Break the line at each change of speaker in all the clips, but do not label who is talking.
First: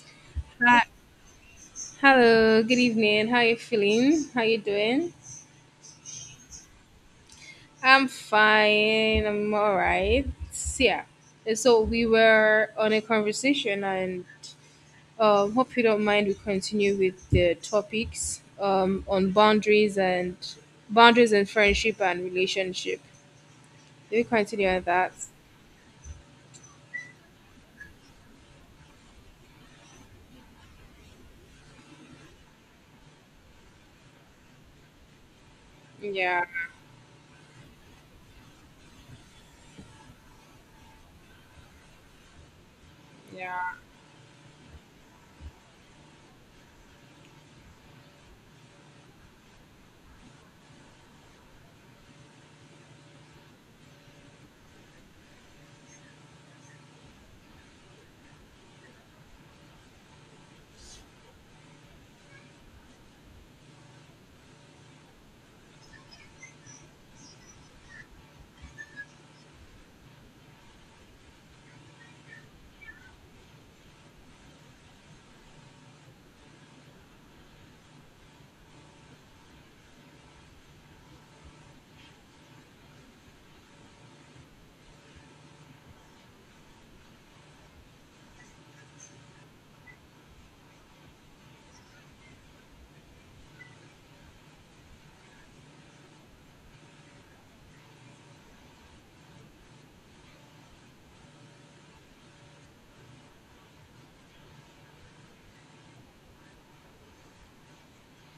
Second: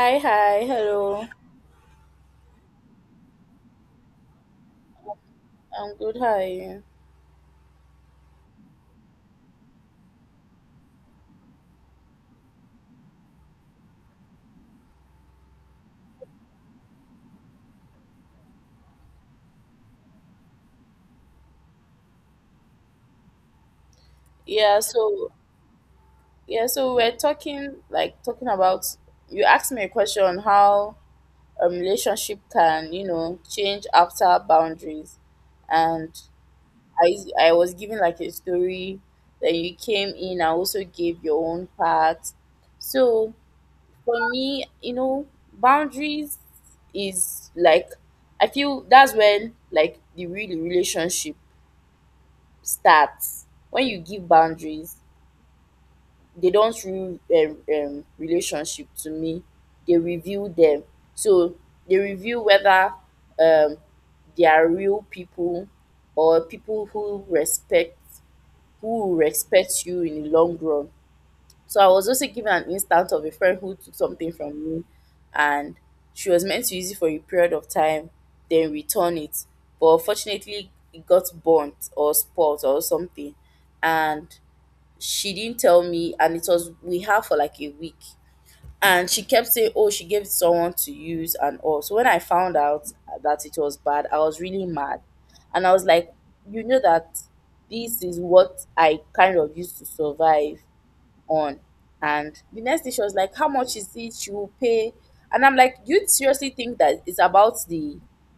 Hi.
Hello.
Hello, good evening. How you feeling? How you doing?
I'm good. How are you?
I'm fine. I'm all right. So, yeah. And So we were on a conversation, and hope you don't mind. We continue with the topics on boundaries and friendship and relationship. Do we continue
Yeah,
on that?
so yeah, so we're talking about, you asked me a question on how a relationship can, you know, change after boundaries. And
Yeah.
I was giving like a story, then you came in and also gave your own part. So
Yeah.
for me, you know, boundaries is like, I feel that's when like the real relationship starts. When you give boundaries, they don't ruin relationship to me, they review them. So they review whether um, they are real people, or people who respect, who will respect you in the long run. So I was also given an instance of a friend who took something from me, and she was meant to use it for a period of time then return it, but unfortunately it got burnt or spoiled or something. And she didn't tell me, and it was we had for like a week, and she kept saying, oh, she gave it someone to use and all. So when I found out that it was bad, I was really mad, and I was like, you know that this is what I kind of used to survive on. And the next day she was like, "How much is it you will pay?" And I'm like, "You seriously think that it's about the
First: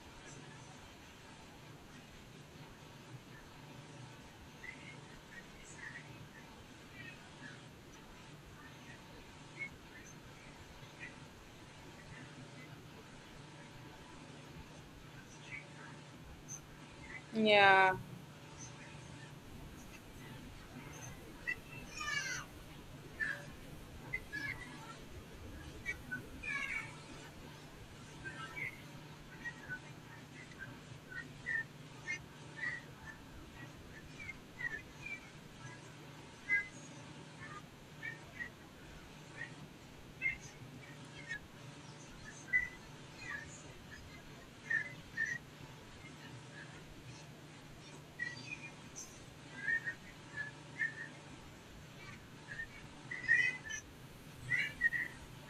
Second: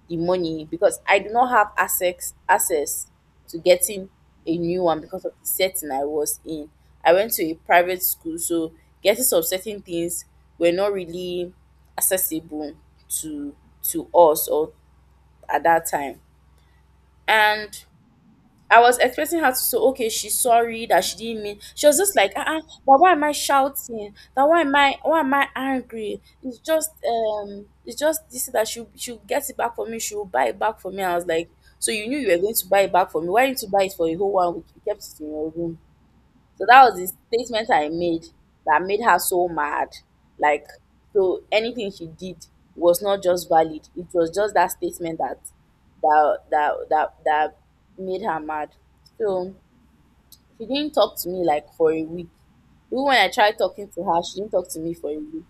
money, because I do not have access to getting a new one because of the setting I was in. I went to a private school, so getting some certain things were not really accessible to to us, or at that time." And
Yeah.
I was expecting her to say, okay, she's sorry that she didn't mean. She was just like, ah, but why am I shouting? That why am I angry? It's just, it's just this that she get it back for me. She will buy it back for me. I was like, so you knew you were going to buy it back for me. Why didn't you buy it for a whole 1 week? You kept it in your room. So that was the statement I made that made her so mad. Like, so anything she did was not just valid. It was just that statement that that made her mad. So she didn't talk to me like for a week. Even when I tried talking to her, she didn't talk to me for a week.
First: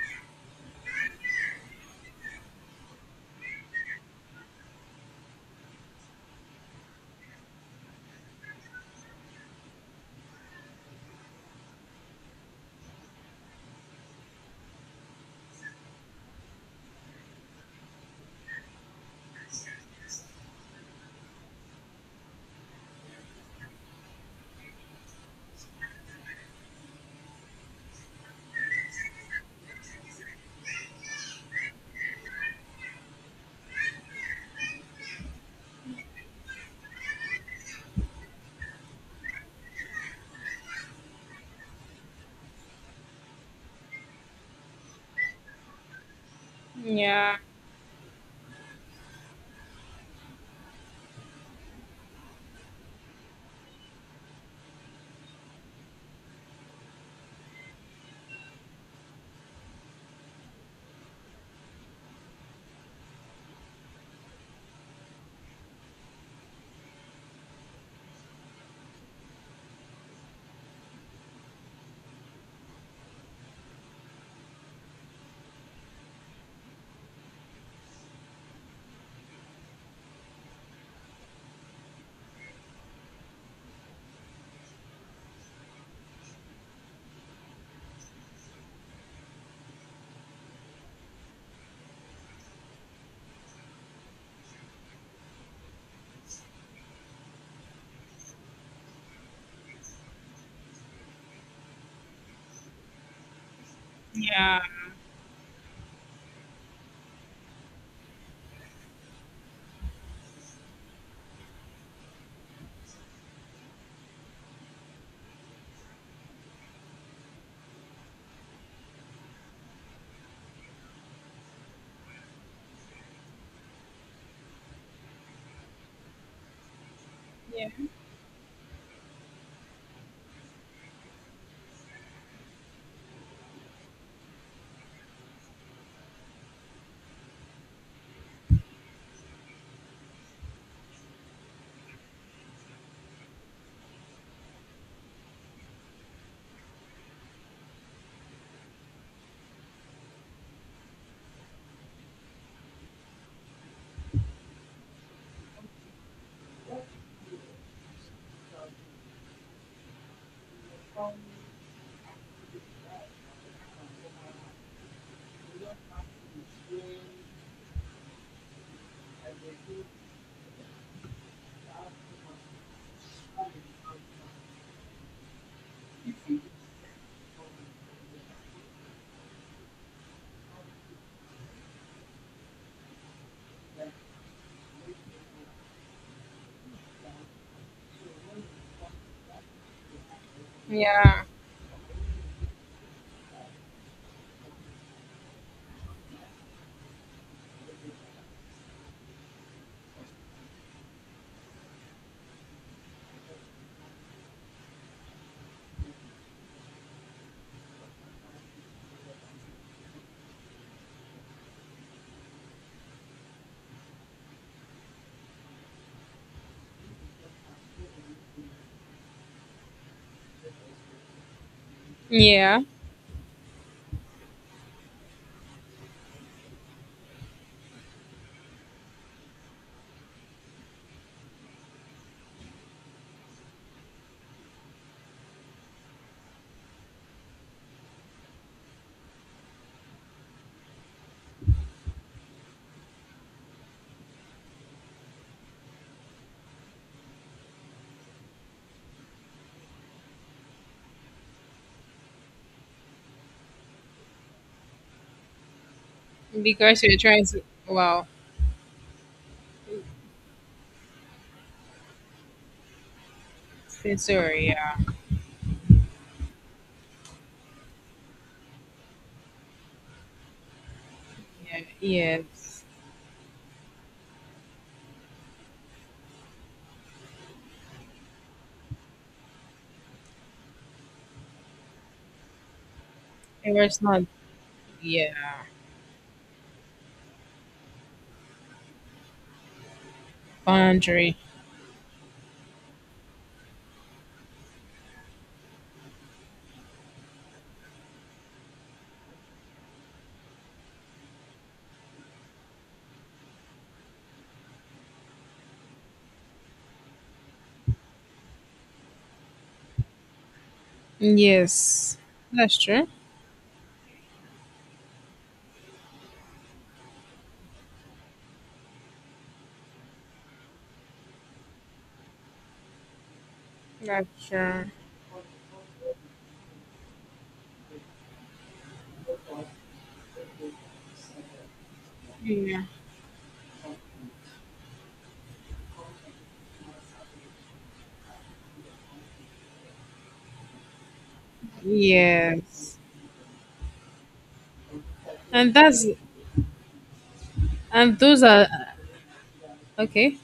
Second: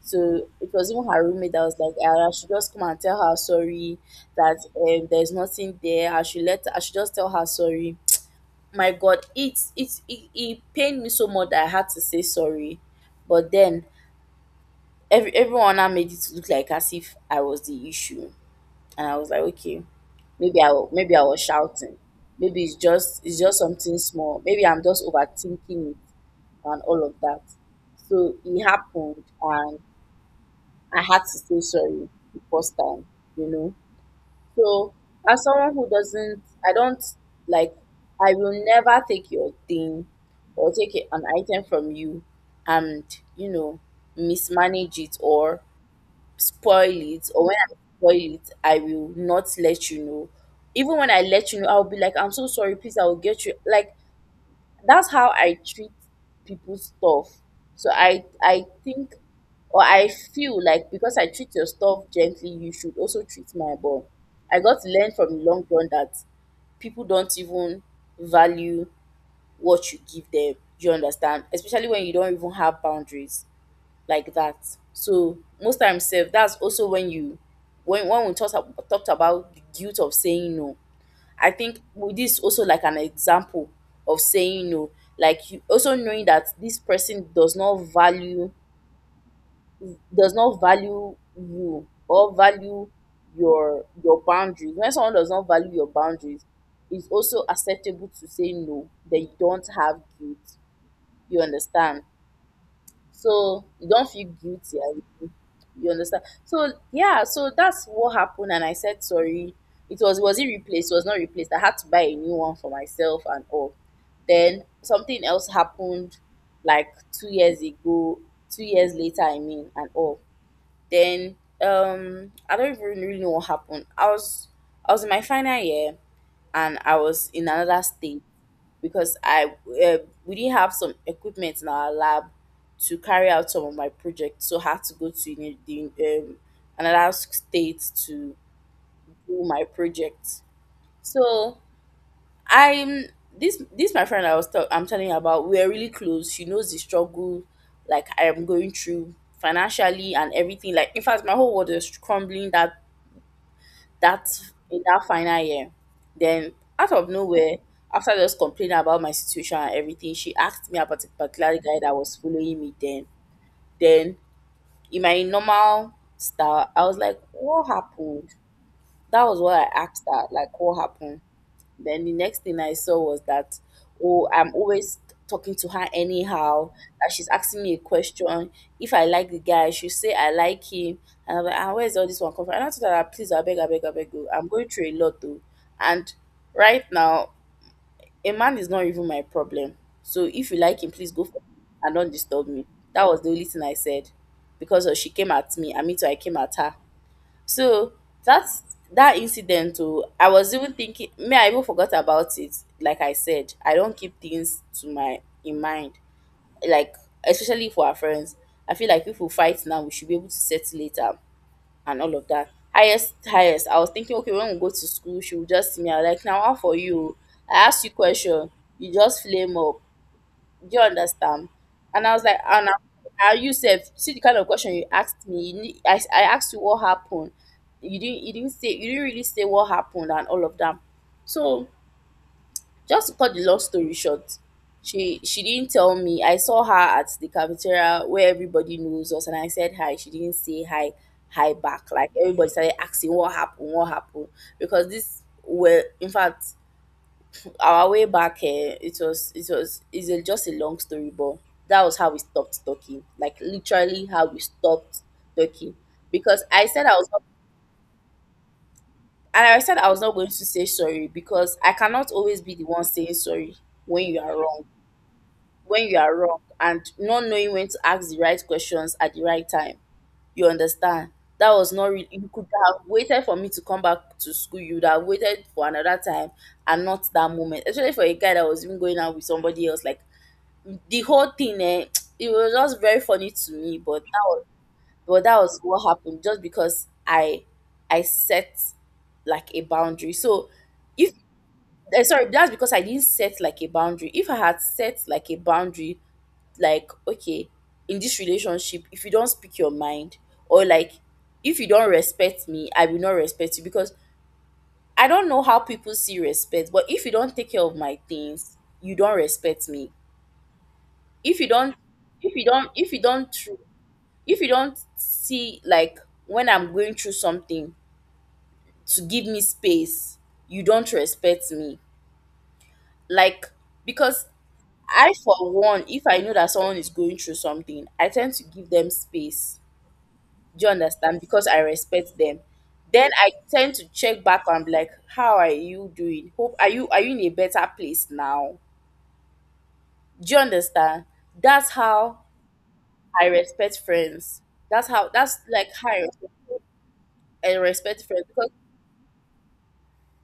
So it was even her roommate that was like, "Ah, I should just come and tell her sorry that, there's nothing there. I should just tell her sorry." My god, it pained me so much that I had to say sorry. But then everyone now made it look like as if I was the issue. And I was like, okay, maybe maybe I was shouting, maybe it's just, something small, maybe I'm just overthinking it and all of that. So it happened, and I had to say sorry the first time, you know. So as someone who doesn't, I don't, like, I will never take your thing or take an item from you and, you know, mismanage it or spoil it.
Yeah.
Or when I spoil it, I will not let you know. Even when I let you know, I'll be like, I'm so sorry, please, I will get you. Like, that's how I treat people's stuff. So I think, or I feel like, because I treat your stuff gently, you should also treat my ball. I got to learn from the long run that people don't even value what you give them. Do you understand? Especially when you don't even have boundaries like that. So most times, self, that's also when you when we talked about the guilt of saying no. I think with this also like an example of saying no. Like you also knowing that this person does not value you, or value your boundaries. When someone does not value your boundaries, it's also acceptable to say no. That you don't have guilt. You understand? So you don't feel
Yeah.
guilty. I mean, you understand? So yeah, so that's what happened, and I said sorry. It was it replaced? It was not replaced. I had to buy a new one for myself and all. Then something else happened, like 2 years ago, 2 years later, I mean, and all. Then, I don't even really know what happened. I was in my final year, and I was in
Yeah.
another state because I, uh, we didn't have some equipment in our lab to carry out some of my projects, so I had to go to another state to do my project. So I'm, this my friend I was I I'm telling you about. We are really close. She knows the struggle like I am going through financially and everything. Like in fact, my whole world is crumbling, that that in that final year. Then out of nowhere, after just complaining about my situation and everything, she asked me about a particular guy that was following me then. Then in my normal style, I was like, what happened? That was what I asked her, like what happened? Then the next thing I saw was that, oh, I'm always talking to her anyhow, that she's asking me a question. If I like the guy, she say I like him. And I'm like, ah, where's all this one come from? And I told her that, please, I beg, oh, I'm going through a lot though. And right now, a man is not even my problem. So if you like him, please go
Yeah.
for him and don't disturb me. That was the only thing I said. Because she came at me, and me too, I came at her. So that's that incident, oh, I was even thinking, me, I even forgot about it. Like I said, I don't keep things to my in mind. Like especially for our friends. I feel like if we fight now, we should be able to settle later and all of that. Highest, highest. I was thinking, okay, when we go to school, she will just see me. I like, now how for you? I ask you question, you just flame up. Do you understand? And I was like,
Yeah.
and I'm, are you safe? See the kind of question you asked me. You need, I asked you what happened. You didn't say you didn't really say what happened and all of that. So just to cut the long story short, she didn't tell me. I saw her at the cafeteria where everybody knows us, and I said hi. She didn't say hi back. Like everybody started asking what happened, because this were in fact our way back here, it was just a long story. But that was how we stopped talking, like literally how we stopped talking, because I
Because
said I
you're
was not,
trying to. Wow.
and I said I was not going to say sorry, because I cannot always be the one saying sorry when you are
Sorry.
wrong,
Yeah.
and not knowing when to ask the right questions at the right time. You understand? That
Yeah,
was not really, you could
yes.
have waited for me to come back to school, you would have waited for another time, and not that moment, especially for a guy that was even going out with somebody else. Like, the whole thing, eh, it was just very funny to
It
me,
was
but
not, yeah,
but that was what happened, just because I set like a boundary. So if,
boundary.
eh, sorry, that's because I didn't set like a boundary. If I had set like a boundary, like okay, in this relationship, if you don't speak your mind, or like if you don't respect me, I will not respect you, because I don't know how people see respect. But if you don't take care of my things, you don't respect me. If you don't,
Yes,
if you
that's
don't,
true.
if you don't if you don't see like when I'm going through something, to give me space, you don't respect me. Like,
That's
because
true.
I for one, if I know that someone is going through something, I tend to give them space. Do you understand? Because I respect them.
Yeah.
Then I tend to check back and be like, how are you doing, hope, are you in a better place now? Do you understand? That's how
Yes.
I respect friends. That's
And
like
that's,
how I respect, I
and
respect
those
friends
are,
because
okay.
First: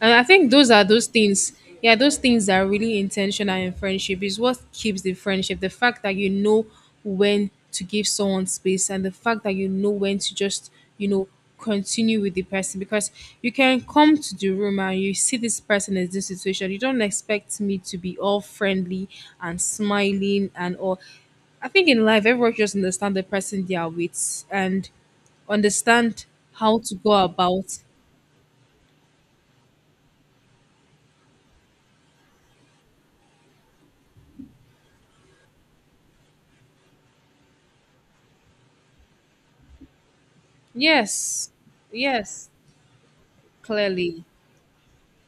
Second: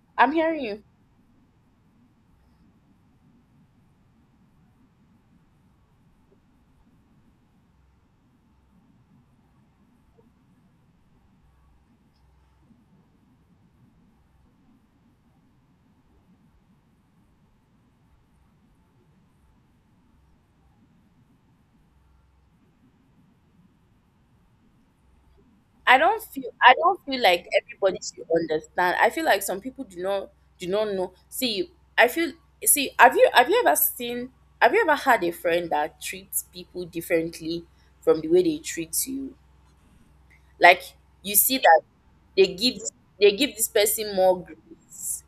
And I
I'm
think
hearing
those
you.
are those things. Yeah, those things that are really intentional in friendship is what keeps the friendship. The fact that you know when to give someone space and the fact that you know when to just continue with the person because you can come to the room and you see this person in this situation. You don't expect me to be all friendly and smiling and all. I think in life everyone just understand the person they are with and understand
I
how to
don't feel
go
like
about.
everybody should understand. I feel like some people do not know. See, I feel have you ever seen have you ever had a friend that treats people differently from the way they treat you? Like you
Yes.
see that they
Yes,
give they give this person
clearly
more grace,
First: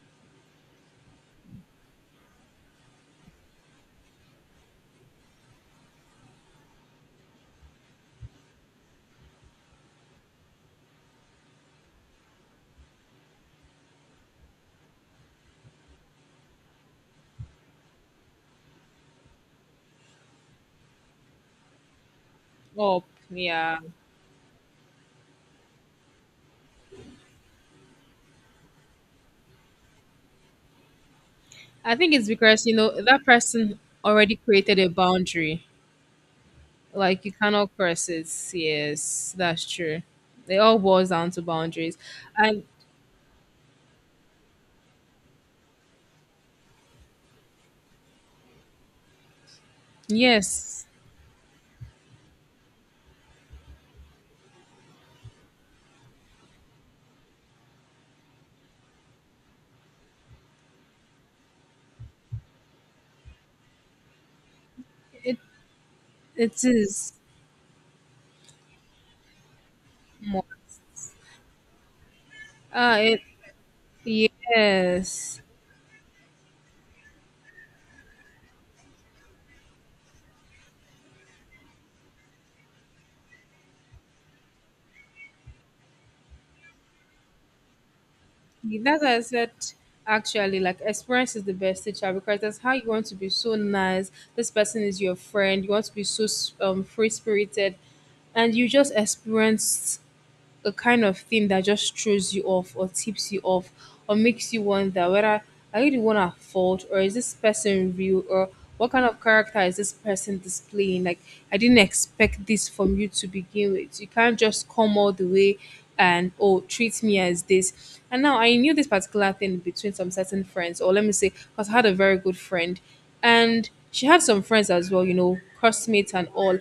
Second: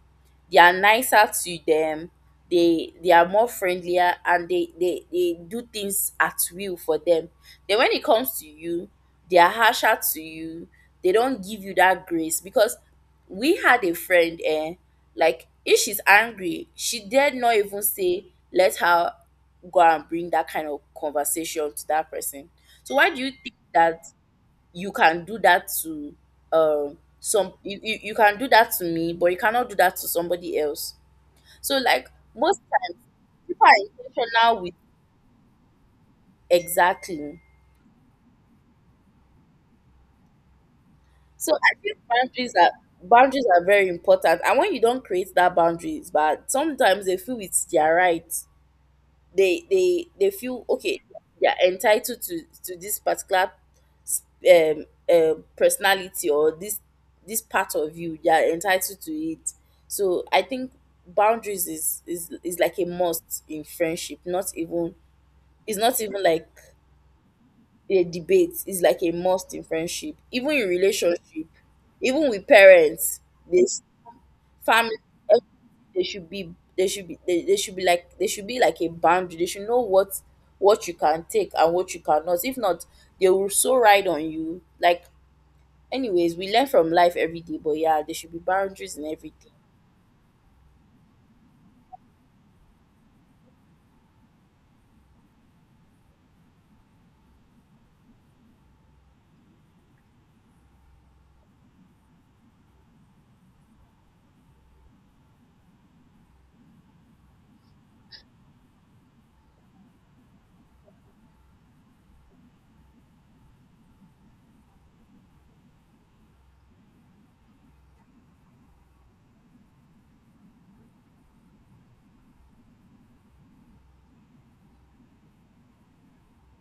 they are nicer to them, they are more friendlier, and they do things at will for them. Then when it comes to you, they are harsher to you, they don't give you that grace. Because we had a friend, eh, like if she's angry, she dare not even say, let her go and bring that kind of conversation to that person. So
up.
why do you think
Yeah.
that you can do that to some, you can do that to me but you cannot do that to somebody else? So
I
like
think it's
most
because, you
times
know, that
people
person
are
already
intentional with,
created a boundary. Like you
exactly.
cannot cross it. Yes, that's true. They all boils down to
So I think
boundaries. And
boundaries are very important, and when you don't create that boundaries, but sometimes they feel it's their right, they feel
yes,
okay, they're entitled to this particular, um, personality, or this part of you they're entitled to it. So I think boundaries is like a must in friendship. Not even,
it
it's not even like
it is
a debate, it's like a must in friendship,
more.
even in relationship, even with parents,
It
this family.
yes.
They should be they should be they should be like, they should be like a boundary. They should know what you can take and what you cannot. If not, they will so ride on you, like, anyways, we learn from life every day, but yeah, there should be boundaries
That's
in
why I said
everything.
actually like experience is the best teacher because that's how you want to be so nice. This person is your friend. You want to be so free spirited, and you just experienced a kind of thing that just throws you off or tips you off or makes you wonder whether are you the one at fault or is this person real or what kind of character is this person displaying? Like, I didn't expect this from you to begin with. You can't just come all the way and oh treat me as this. And now I knew this particular thing between some certain friends, or let me say, because I had a very good friend, and she had some friends as well, classmates and all.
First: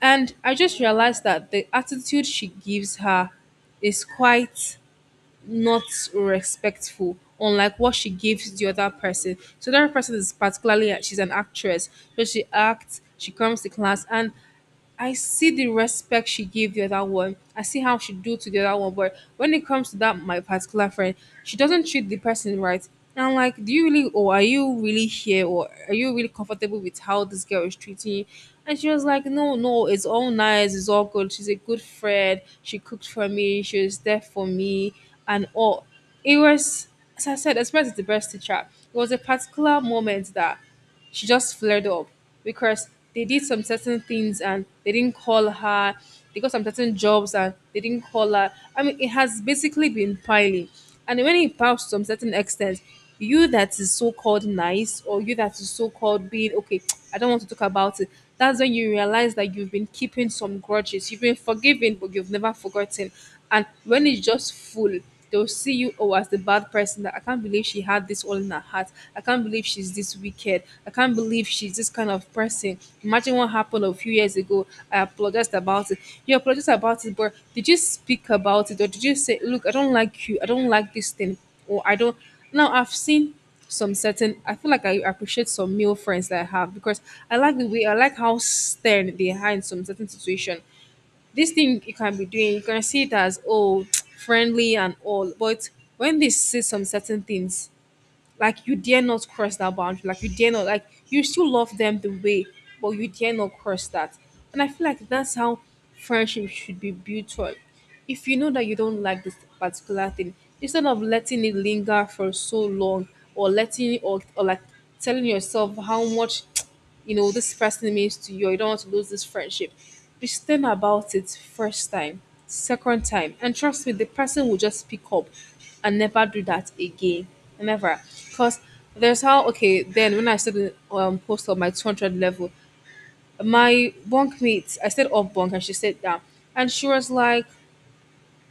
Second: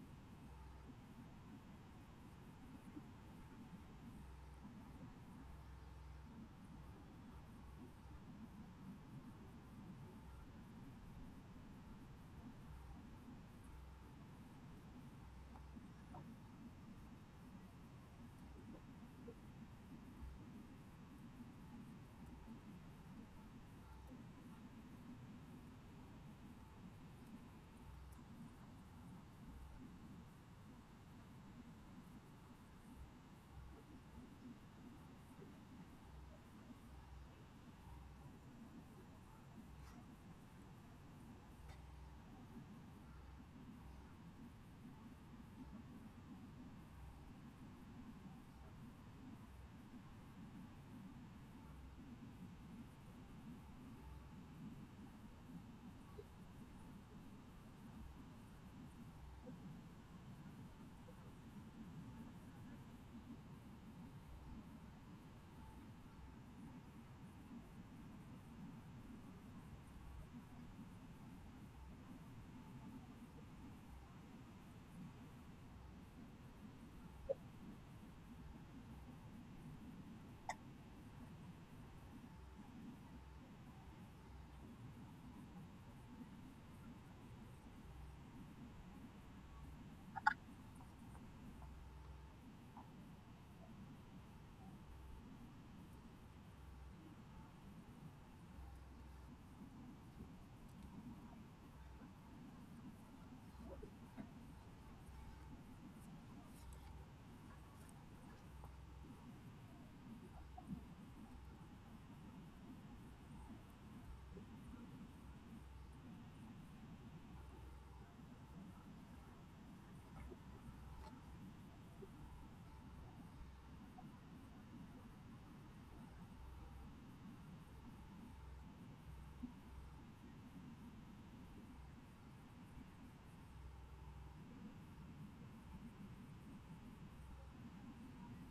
And I just realized that the attitude she gives her is quite not respectful, unlike what she gives the other person. So the other person is particularly she's an actress, so she acts, she comes to class, and I see the respect she gave the other one. I see how she do to the other one. But when it comes to that my particular friend, she doesn't treat the person right. And I'm like, do you really or are you really here or are you really comfortable with how this girl is treating you? And she was like, "No, no, it's all nice, it's all good. She's a good friend. She cooked for me, she was there for me and all." It was, as I said, experience is the best teacher. It was a particular moment that she just flared up because they did some certain things and they didn't call her. They got some certain jobs and they didn't call her. I mean, it has basically been piling. And when it piles to some certain extent, you that is so called nice or you that is so called being okay, I don't want to talk about it. That's when you realize that you've been keeping some grudges. You've been forgiven, but you've never forgotten. And when it's just full, they'll see you oh as the bad person that I can't believe she had this all in her heart. I can't believe she's this wicked. I can't believe she's this kind of person. Imagine what happened a few years ago. I apologized about it. You apologized about it, but did you speak about it or did you say, look, I don't like you, I don't like this thing, or I don't now I've seen some certain I feel like I appreciate some male friends that I have because I like the way I like how stern they are in some certain situation, this thing you can be doing, you can see it as oh friendly and all, but when they see some certain things, like you dare not cross that boundary, like you dare not, like you still love them the way, but you dare not cross that. And I feel like that's how friendship should be built on. If you know that you don't like this particular thing, instead of letting it linger for so long or letting it or like telling yourself how much you know, this person means to you, or you don't want to lose this friendship. Be stern about it first time, second time, and trust me, the person will just pick up and never do that again. Never. Because there's how, okay, then when I said in post on my 200 level, my bunk mate, I said up bunk, and she said down. And she was like,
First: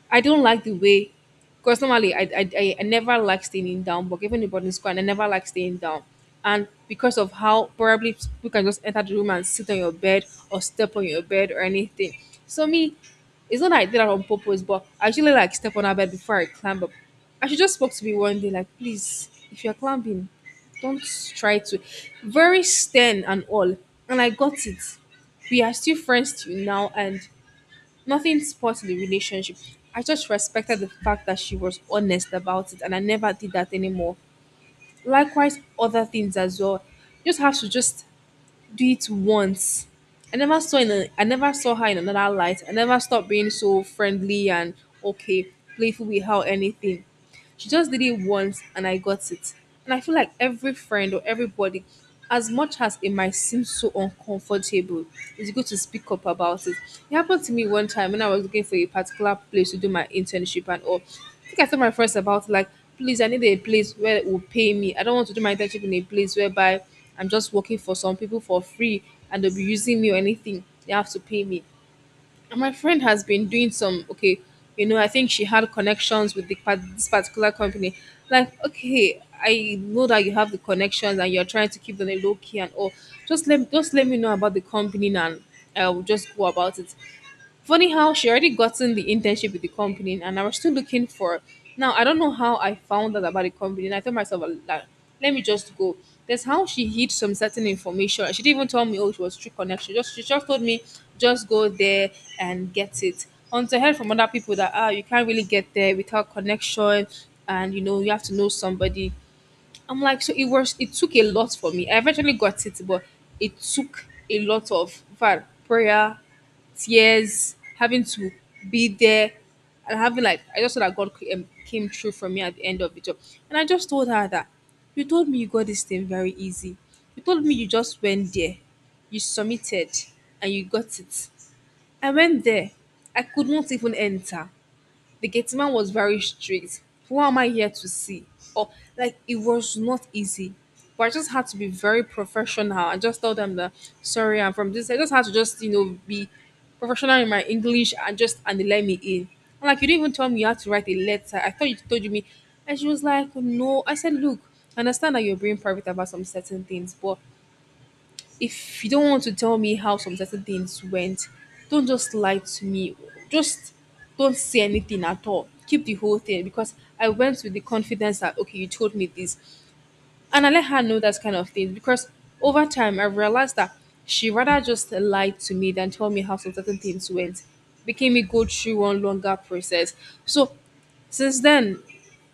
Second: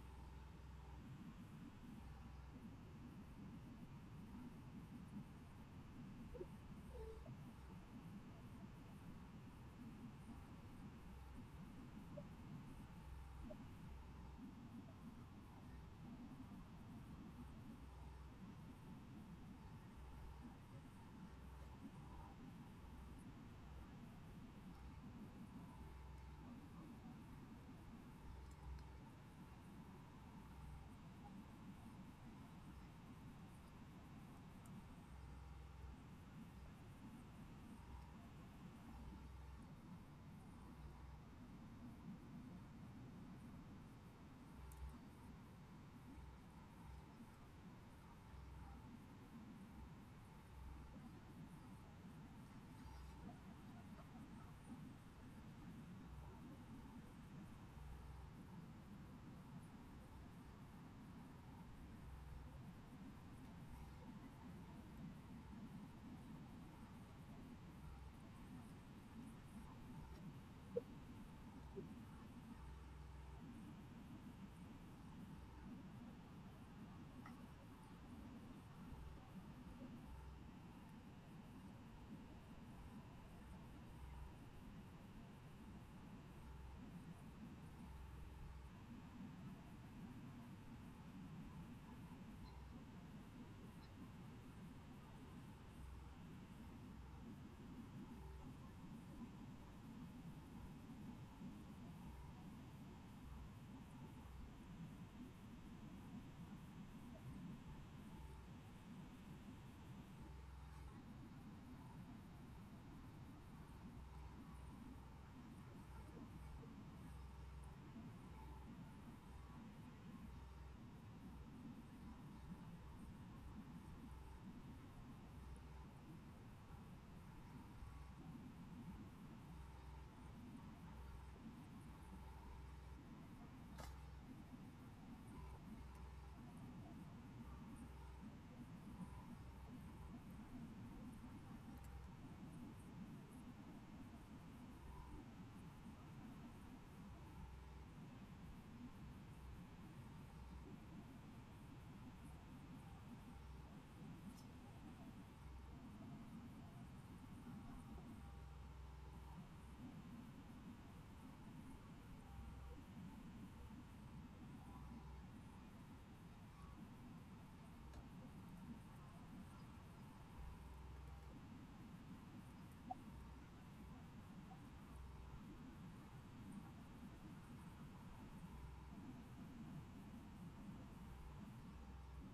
I don't like the way, because normally I never like staying down, but even in boarding school, and I never like staying down. And because of how probably people can just enter the room and sit on your bed or step on your bed or anything. So me, it's not that I did that on purpose, but I usually like step on our bed before I climb up. And she just spoke to me one day, like, please, if you're climbing, don't try to. Very stern and all. And I got it. We are still friends till now, and nothing spoiled the relationship. I just respected the fact that she was honest about it, and I never did that anymore. Likewise, other things as well. You just have to just do it once. I never saw her in another light. I never stopped being so friendly and okay, playful with her or anything. She just did it once and I got it. And I feel like every friend or everybody, as much as it might seem so uncomfortable, it's good to speak up about it. It happened to me one time when I was looking for a particular place to do my internship and all. I think I told my friends about it, like, please, I need a place where it will pay me. I don't want to do my internship in a place whereby I'm just working for some people for free and they'll be using me or anything. They have to pay me. And my friend has been doing some okay, you know, I think she had connections with this particular company. Like, okay, I know that you have the connections and you're trying to keep them a low key and all. Just let me know about the company and I will just go about it. Funny how she already gotten the internship with the company and I was still looking for, now I don't know how I found out about the company, and I told myself, "Well, like let me just go." That's how she hid some certain information. She didn't even tell me oh it was true connection. Just she just told me just go there and get it. Until I heard from other people that ah you can't really get there without connection, and you know you have to know somebody. I'm like, so it was it took a lot for me. I eventually got it, but it took a lot of var prayer, tears, having to be there, and having like I just saw that God came through for me at the end of the job, and I just told her that you told me you got this thing very easy. You told me you just went there, you submitted, and you got it. I went there. I could not even enter. The gate man was very strict. Who am I here to see? Or like it was not easy. But I just had to be very professional. I just told them that sorry, I'm from this. I just had to just be professional in my English and just and they let me in. I'm like you didn't even tell me you had to write a letter. I thought you told me and she was like, No. I said, Look, I understand that you're being private about some certain things, but if you don't want to tell me how some certain things went, don't just lie to me. Just don't say anything at all. Keep the whole thing because I went with the confidence that okay, you told me this, and I let her know that kind of thing because over time I realized that she rather just lied to me than tell me how some certain things went, making me go through one longer process. So since then,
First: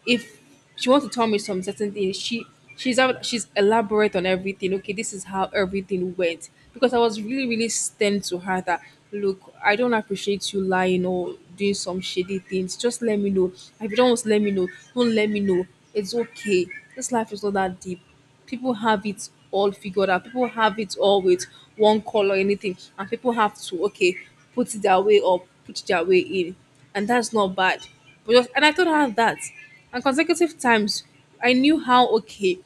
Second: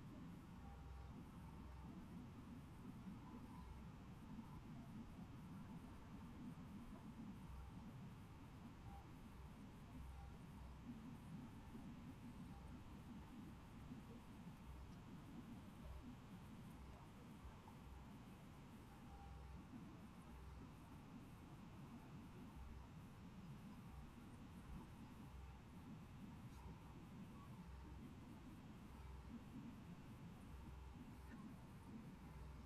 if she wants to tell me some certain things, she's elaborate on everything. Okay, this is how everything went. Because I was really, really stern to her that look, I don't appreciate you lying or doing some shady things. Just let me know. If you don't want to let me know, don't let me know. It's okay. This life is not that deep. People have it all figured out. People have it all with one color, anything, and people have to okay put it their way or put their way in, and that's not bad. But just, and I told her that, and consecutive times, I knew how okay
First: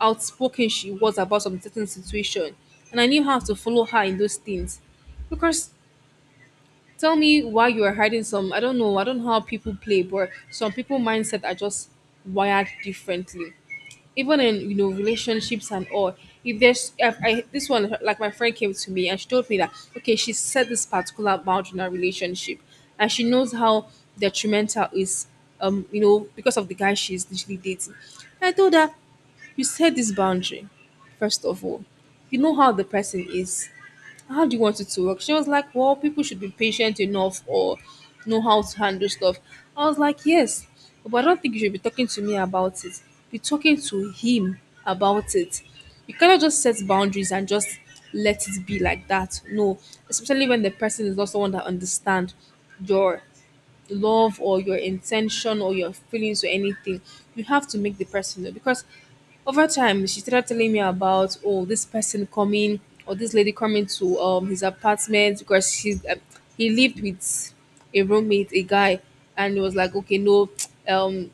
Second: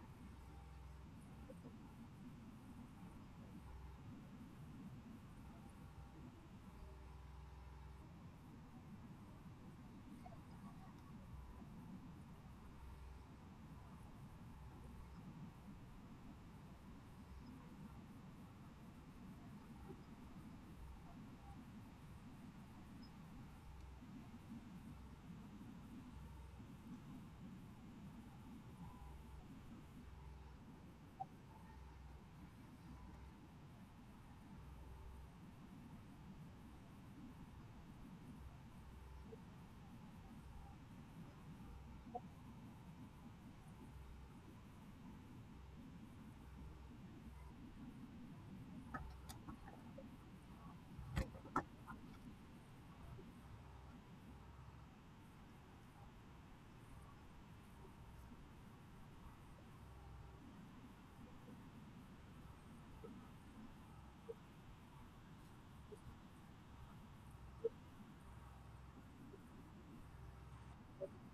outspoken she was about some certain situation, and I knew how to follow her in those things, because. Tell me why you are hiding some. I don't know. I don't know how people play, but some people mindset are just wired differently, even in relationships and all. If there's if I, This one, like, my friend came to me and she told me that okay she set this particular boundary in her relationship, and she knows how detrimental is, you know, because of the guy she's literally dating. And I told her, you set this boundary, first of all. You know how the person is. How do you want it to work? She was like, well, people should be patient enough or know how to handle stuff. I was like, yes, but I don't think you should be talking to me about it. Be talking to him about it. You cannot just set boundaries and just let it be like that. No, especially when the person is not someone that understand your love or your intention or your feelings or anything. You have to make the person know, because over time she started telling me about oh this person coming or this lady coming to his apartment because she he lived with a roommate, a guy. And it was like okay no, um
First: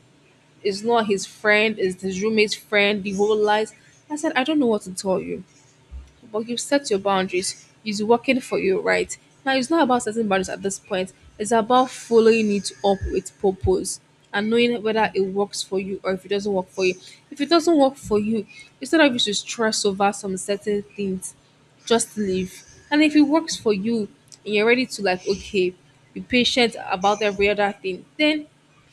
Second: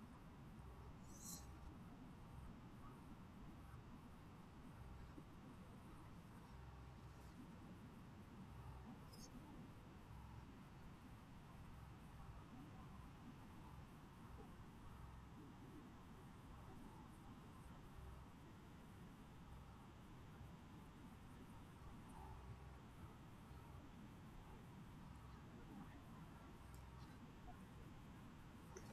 it's not his friend, it's his roommate's friend, the whole lies. I said I don't know what to tell you, but you've set your boundaries. He's working for you, right. Now, it's not about setting boundaries at this point. It's about following it up with purpose and knowing whether it works for you or if it doesn't work for you. If it doesn't work for you, instead of you should stress over some certain things, just leave. And if it works for you and you're ready to like, okay, be patient about every other thing, then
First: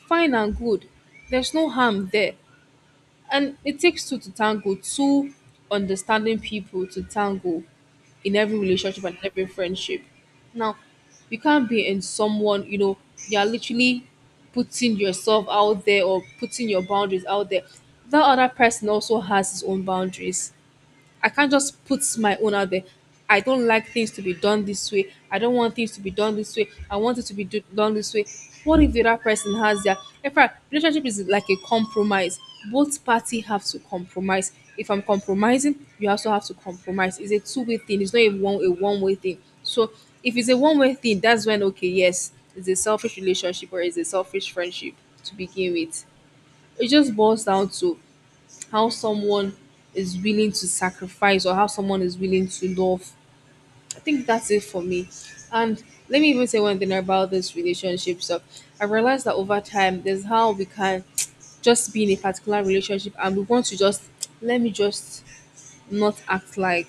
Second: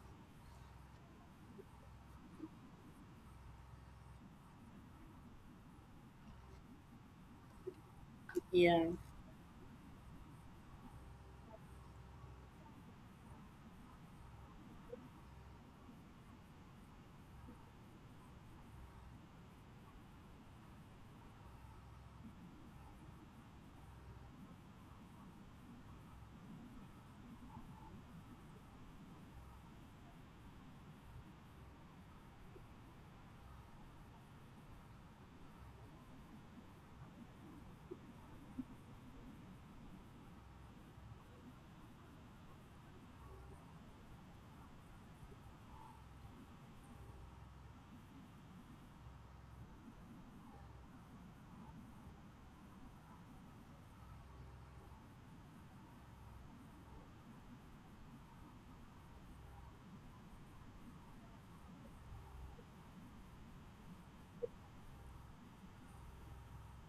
fine and good. There's no harm there. And it takes two to tango, two understanding people to tango in every
Yeah.
relationship and in every friendship. Now, you can't be in someone, you're literally putting yourself out there or putting your boundaries out there. That other person also has his own boundaries. I can't just put my own out there. I don't like things to be done this way. I don't want things to be done this way. I want it to be done this way. What if the other person has their? In fact, relationship is like a compromise. Both party have to compromise. If I'm compromising, you also have to compromise. It's a two-way thing. It's not a one-way thing. So if it's a one-way thing, that's when okay, yes, it's a selfish relationship or it's a selfish friendship to begin with. It just boils down to how someone is willing to sacrifice or how someone is willing to love. I think that's it for me. And let me even say one thing about this relationship stuff. I realized that over time, there's how we can just be in a particular relationship and we want to just, let me just not act like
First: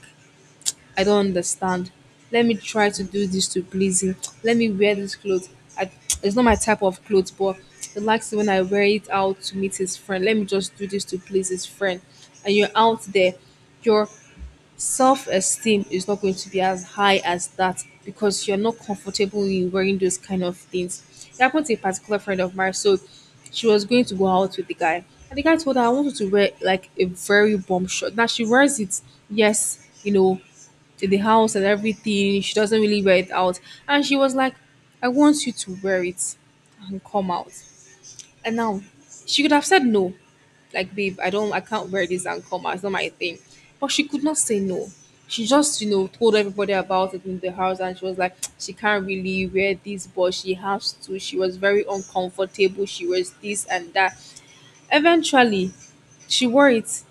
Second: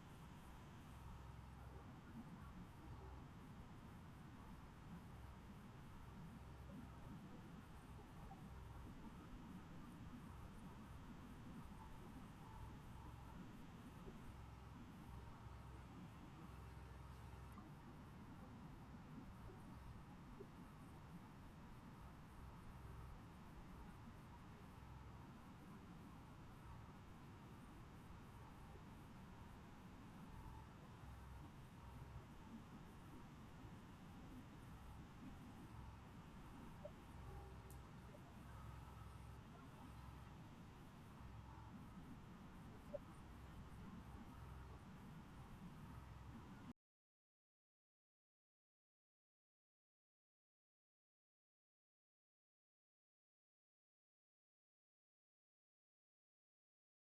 I don't understand. Let me try to do this to please him. Let me wear this clothes. I, it's not my type of clothes, but he likes it when I wear it out to meet his friend. Let me just do this to please his friend. And you're out there, your self esteem is not going to be as high as that because you're not comfortable in wearing those kind of things. It happened to a particular friend of mine, so she was going to go out with the guy. And the guy told her, I wanted to wear like a very bomb shirt. Now she wears it, yes, to the house and everything. She doesn't really wear it out. And she was like, I want you to wear it and come out. And now she could have said no. Like, babe, I can't wear this and come out. It's not my thing. But she could not say no. She just, told everybody about it in the house, and she was like, she can't really wear this, but she has to. She was very uncomfortable. She was this and that. Eventually, she wore it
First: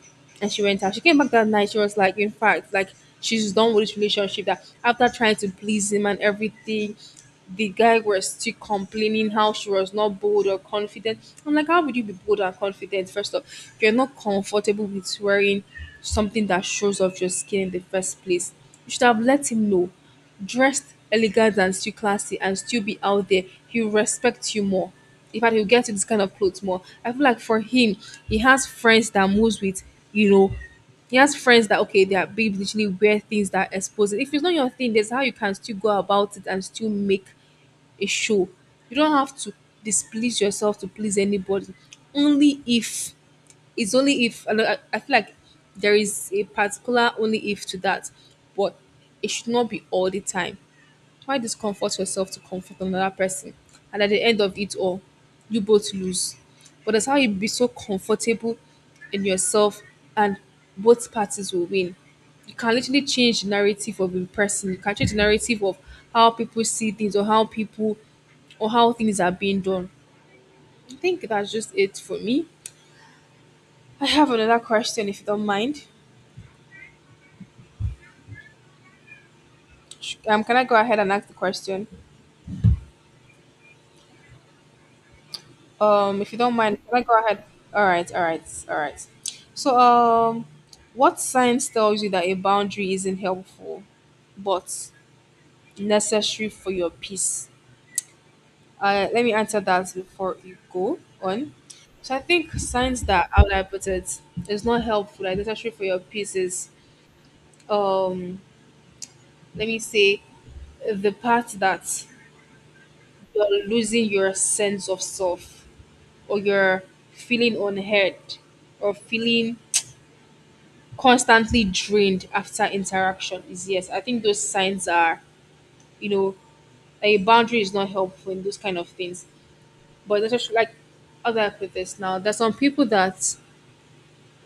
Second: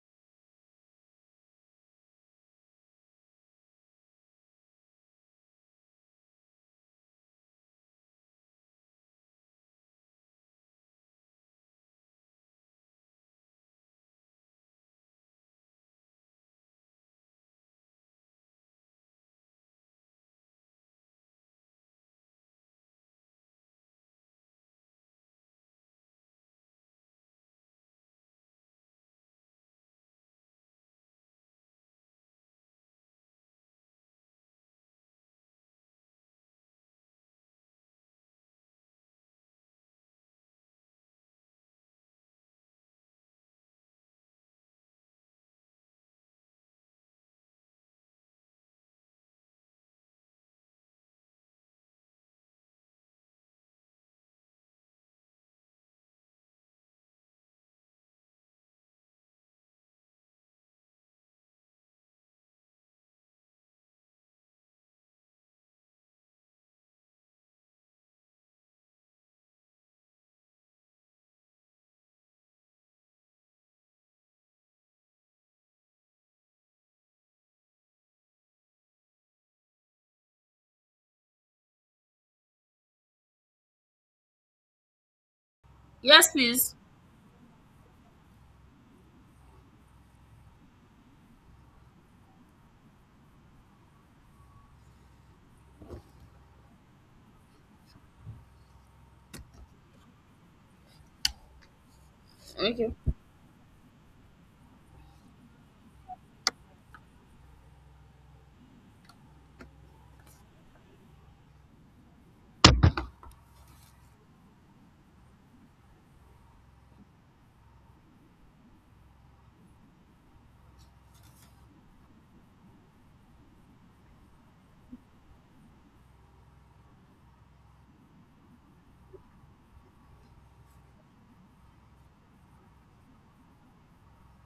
and she went out. She came back that night. She was like, in fact, like she's done with this relationship, that after trying to please him and everything, the guy was still complaining how she was not bold or confident. I'm like, how would you be bold and confident? First off, if you're not comfortable with wearing something that shows off your skin in the first place, you should have let him know. Dressed elegant and still classy and still be out there, he'll respect you more. In fact, he'll get you this kind of clothes more. I feel like for him, he has friends that moves with, you know, he has friends that okay, they are big literally wear things that expose it. If it's not your thing, there's how you can still go about it and still make a show. You don't have to displease yourself to please anybody. Only if, it's only if I, don't- I feel like there is a particular only if to that, but it should not be all the time. Why discomfort yourself to comfort another person? And at the end of it all, you both lose. But that's how you be so comfortable in yourself and both parties will win. You can literally change the narrative of a person. You can change the narrative of how people see things or how people or how things are being done. I think that's just it for me. I have another question if you don't mind. Can I go ahead and ask the question?
Yes,
If you don't
please.
mind, can I go ahead? All right, all right, all right. So, what signs tells you that a boundary isn't helpful, but necessary for your peace? Let me answer that before you go on. So I think
Okay.
signs that, how would I put it, is not helpful, like necessary for your peace, is, um let me say, the part that you're losing your sense of self or you're feeling unheard or feeling constantly drained after interaction, is yes. I think those signs are, you know, a boundary is not helpful in those kind of things. But there's just like other, I put this now. There's some people that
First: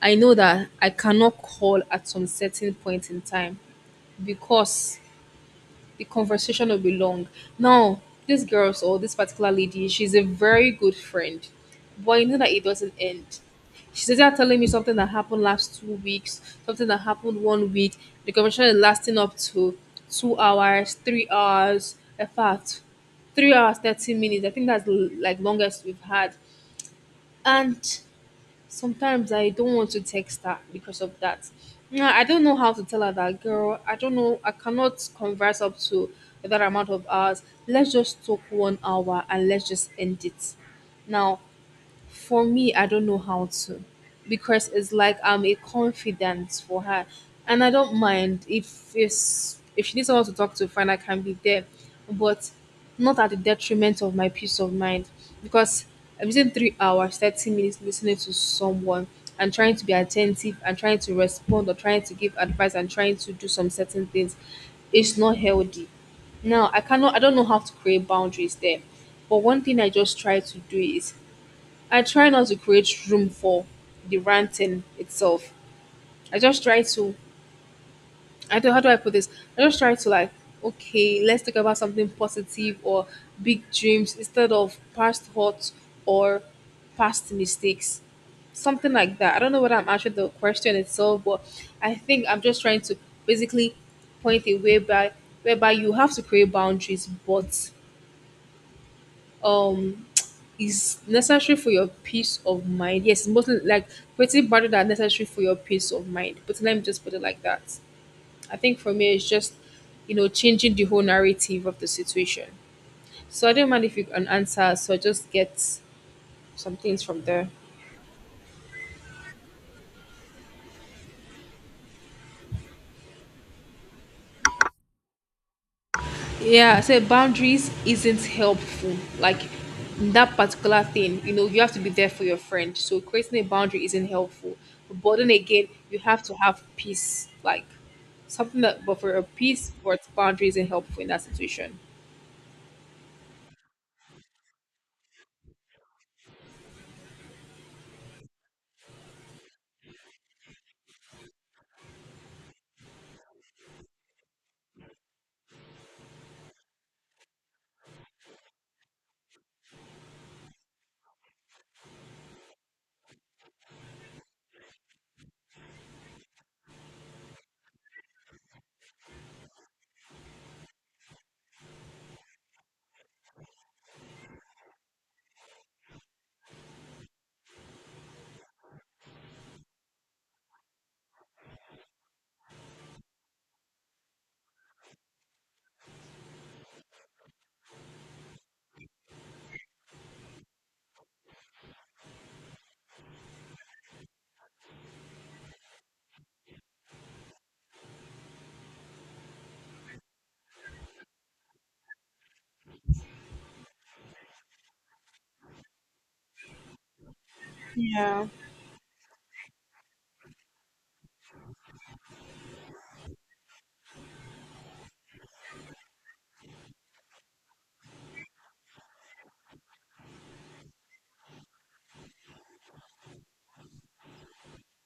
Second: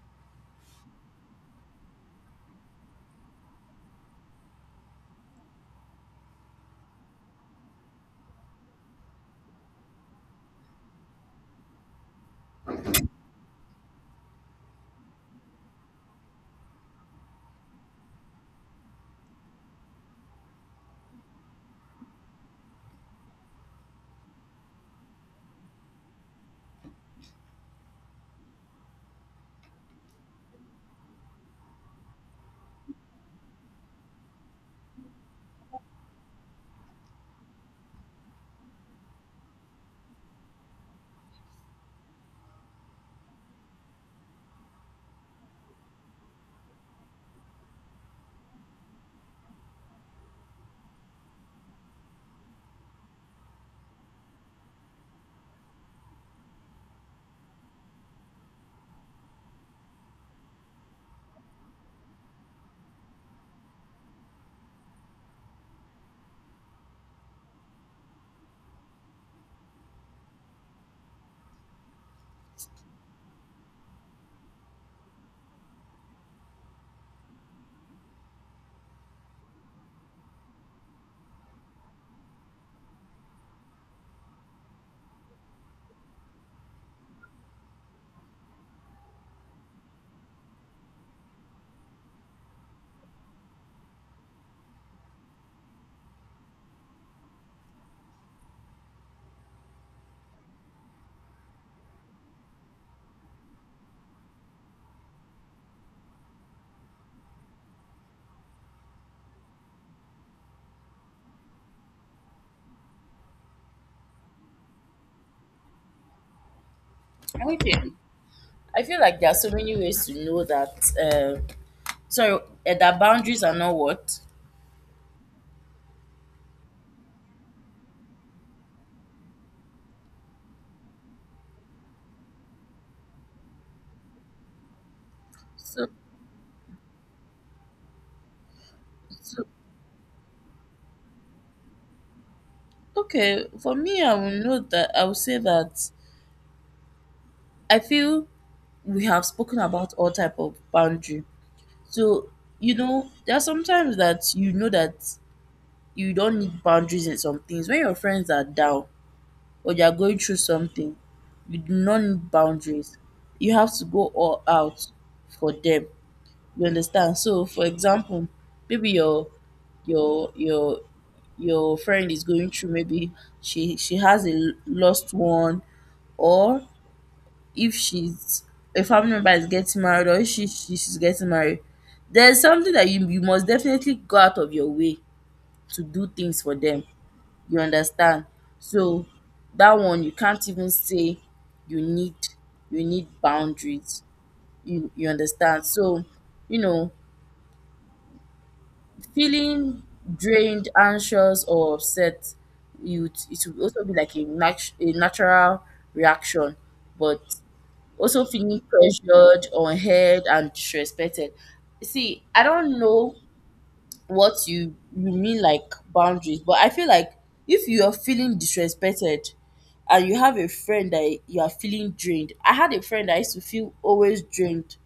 I know that I cannot call at some certain point in time because the conversation will be long. Now, this girl or this particular lady, she's a very good friend, but you know that it doesn't end. She's either telling me something that happened last 2 weeks, something that happened 1 week. The conversation is lasting up to 2 hours, 3 hours. In fact, 3 hours, 30 minutes. I think that's the like longest we've had. And sometimes I don't want to text her because of that. Nah, I don't know how to tell her that, girl. I don't know. I cannot converse up to that amount of hours. Let's just talk 1 hour and let's just end it. Now, for me, I don't know how to, because it's like I'm a confidant for her. And I don't mind if it's if she needs someone to talk to, fine, I can be there. But not at the detriment of my peace of mind. Because I'm using 3 hours, 30 minutes listening to someone and trying to be attentive and trying to respond or trying to give advice and trying to do some certain things. It's not healthy. Now I cannot, I don't know how to create boundaries there. But one thing I just try to do is I try not to create room for the ranting itself. I just try to, I do not, how do I put this? I just try to like, okay, let's talk about something positive or big dreams instead of past hurts or past mistakes. Something like that. I don't know whether I'm answering the question itself, but I think I'm just trying to basically point a way by whereby you have to create boundaries, but um is necessary for your peace of mind. Yes, mostly like creating boundaries that are necessary for your peace of mind. But let me just put it like that. I think for me, it's just changing the whole narrative of the situation. So I don't mind if you can answer. So I just get some things from there.
Okay. I feel like there are so many ways to know that, uh sorry, that boundaries are not what.
Yeah, so boundaries isn't helpful. Like in that particular thing, you know, you have to be there for your friend. So creating a boundary isn't helpful. But then again,
So,
you have to have peace. Like something that but for a
so,
peace but boundary isn't helpful in that situation.
okay. For me, I will know that I will say that I feel we have spoken about all type of boundary. So, you know, there are sometimes that you know that you don't need boundaries in some things. When your friends are down or they are going through something, you do not need boundaries. You have to go all out for them. You understand? So, for example, maybe your your friend is going through maybe she has a lost one, or if she's a family member is getting married, or if she she's getting married, there's something that you must definitely go out of your way to do things for them, you understand? So that one you can't even say you need, you need boundaries, you understand? So, you know, feeling drained, anxious, or upset, you, it will also be like a a natural reaction. But also
Yeah,
feeling pressured, unheard, and disrespected. See, I don't know what you mean like boundaries, but I feel like if you are feeling disrespected and you have a friend that you are feeling drained, I had a friend that I used to feel always drained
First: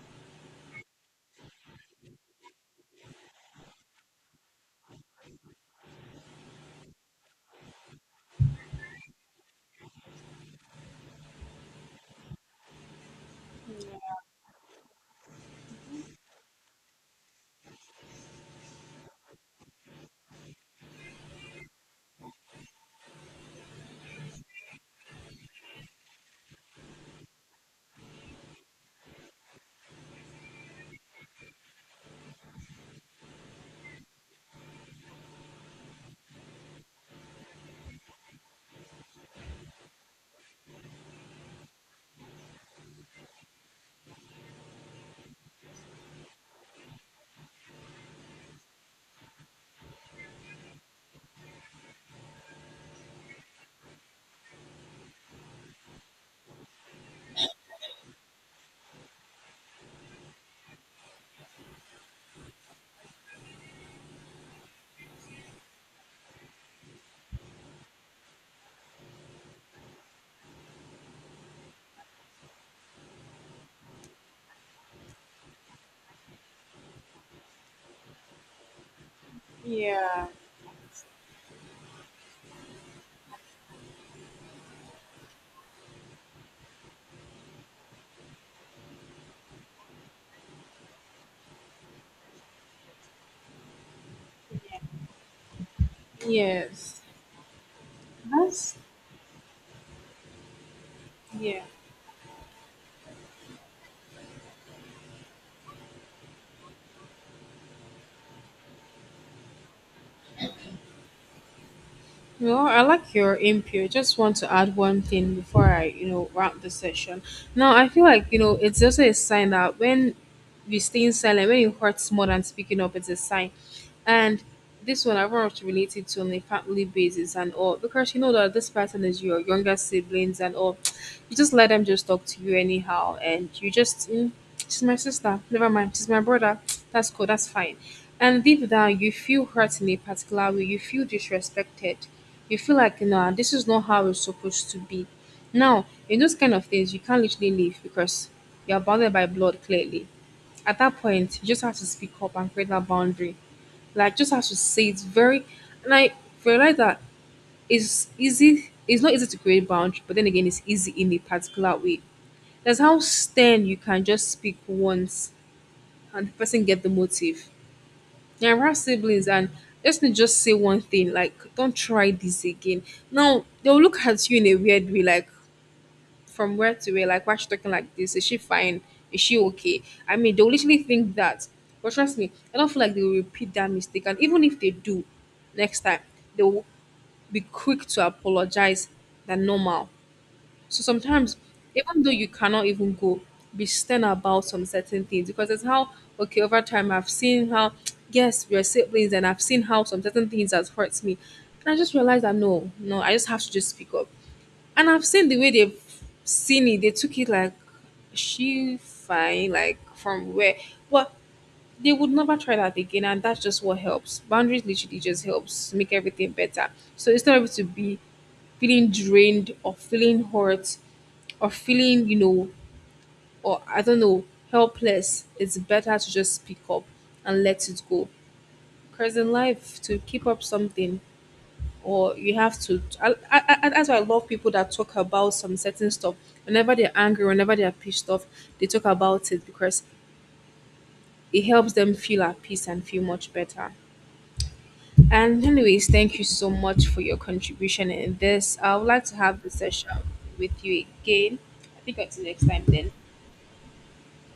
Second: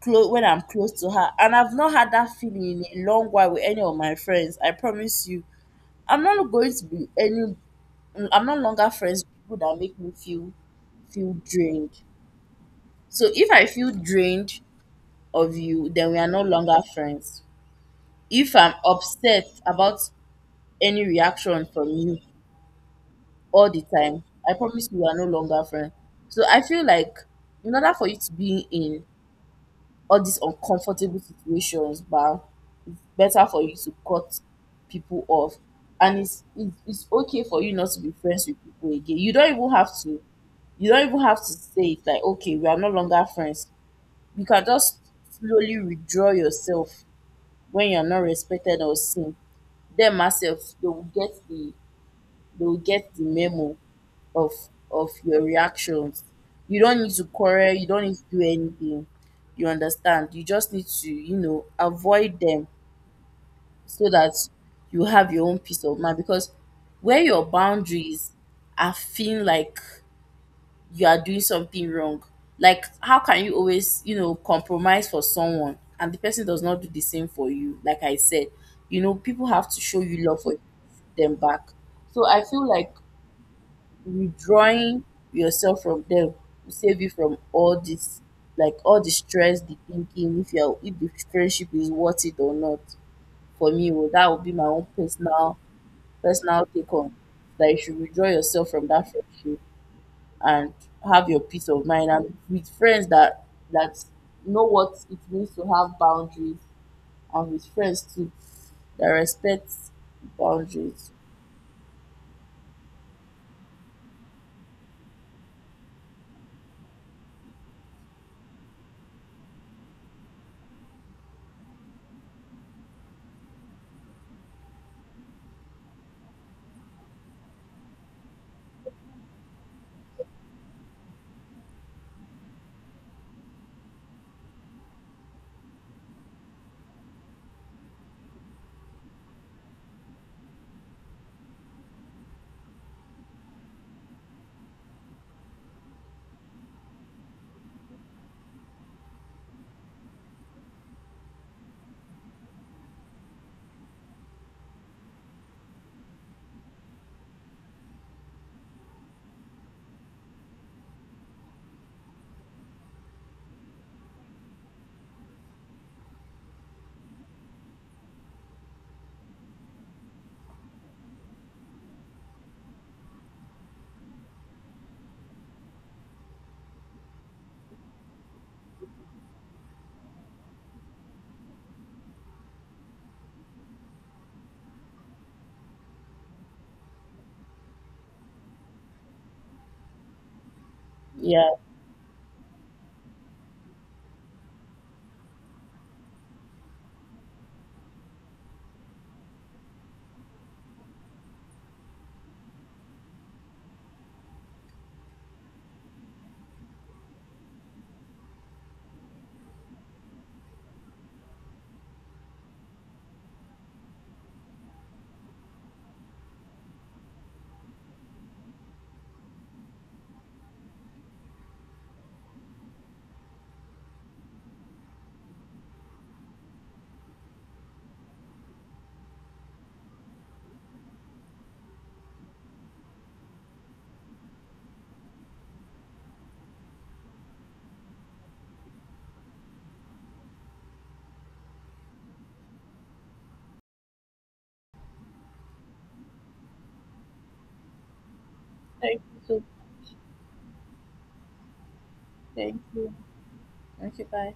close when I'm close to her, and I've not had that feeling in a long while with any of my friends. I promise you, I'm not going to be any. I'm no longer friends with people that make me feel drained. So if I feel drained of you, then we are no longer friends. If I'm upset about any reaction from you all the time, I promise you we are no longer friends. So I feel like in order for you to be in all these uncomfortable situations, but better for you to cut people off. And it's it's okay for you not to be friends with people again. You don't even have to, you don't even have to say it like, okay, we are no longer friends. You can just slowly withdraw yourself. When you're not respected or seen them ourselves, they will get the memo of of your reactions. You don't need to quarrel, you don't need to do anything, you understand? You just need to, you know, avoid them, so that you have your own peace of mind. Because where your boundaries are, feeling like you are doing something wrong. Like, how can you always, you know, compromise for someone and the person does not do the same for you? Like I said, you know, people have to show
yeah.
you love for them back. So I feel like withdrawing yourself from them will save you from all this, like all the stress, the thinking, if you're if the friendship is worth it or not. For me, well, that would be my own personal take
Yes.
on that. You should withdraw yourself
That's
from that friendship and have your
yeah.
peace of mind, and with friends that that know what it means to have boundaries, and with friends too that respect boundaries.
Well, I like your input. Just want to add one thing before I, you know, wrap the session. Now, I feel like, you know, it's also a sign that when we stay silent, when it hurts more than speaking up, it's a sign. And this one I want to relate it to on a family basis and all because you know that this person is your younger siblings and all. You just let them just talk to you anyhow, and you just she's my sister. Never mind, she's my brother. That's cool. That's fine. And deep down, you feel hurt in a particular way. You feel disrespected. You feel like nah, this is not how it's supposed to be. Now, in those kind of things, you can't literally leave because you're bounded by blood clearly. At that point, you just have to speak up and create that boundary, like just have to say it's very and I realize that it's easy, it's not easy to create boundary, but then again it's easy in a particular way. That's how stern you can just speak once and the person get the motive. Now we have siblings and let's not just say one thing, like don't try this again. Now they'll look at you in a weird way, like from where to where, like why she talking like this? Is she fine? Is she okay? I mean, they'll literally think that. But trust me, I don't feel like they will repeat that mistake. And even if they do next time, they will be quick to apologize than normal. So sometimes,
Yeah.
even though you cannot even go, be stern about some certain things because it's how okay, over time I've seen how yes, we're siblings and I've seen how some certain things has hurt me. And I just realized that no, no, I just have to just speak up. And I've seen the way they've seen it. They took it like she fine, like from where. Well, they would never try that again, and that's just what helps. Boundaries literally just helps make everything better. So instead of it to be feeling drained or feeling hurt or feeling, you know, or I don't know, helpless, it's better to just speak up and let it go. Because in life, to keep up something, or you have to that's why I love people that talk about some certain stuff whenever they're angry, whenever they're pissed off, they talk about it because it helps them feel at peace and feel much better. And anyways, thank you so much for your contribution in this. I would
Thank
like to
you so
have the session
much.
with you again. I think until next
Thank
time then.
you. Okay, bye.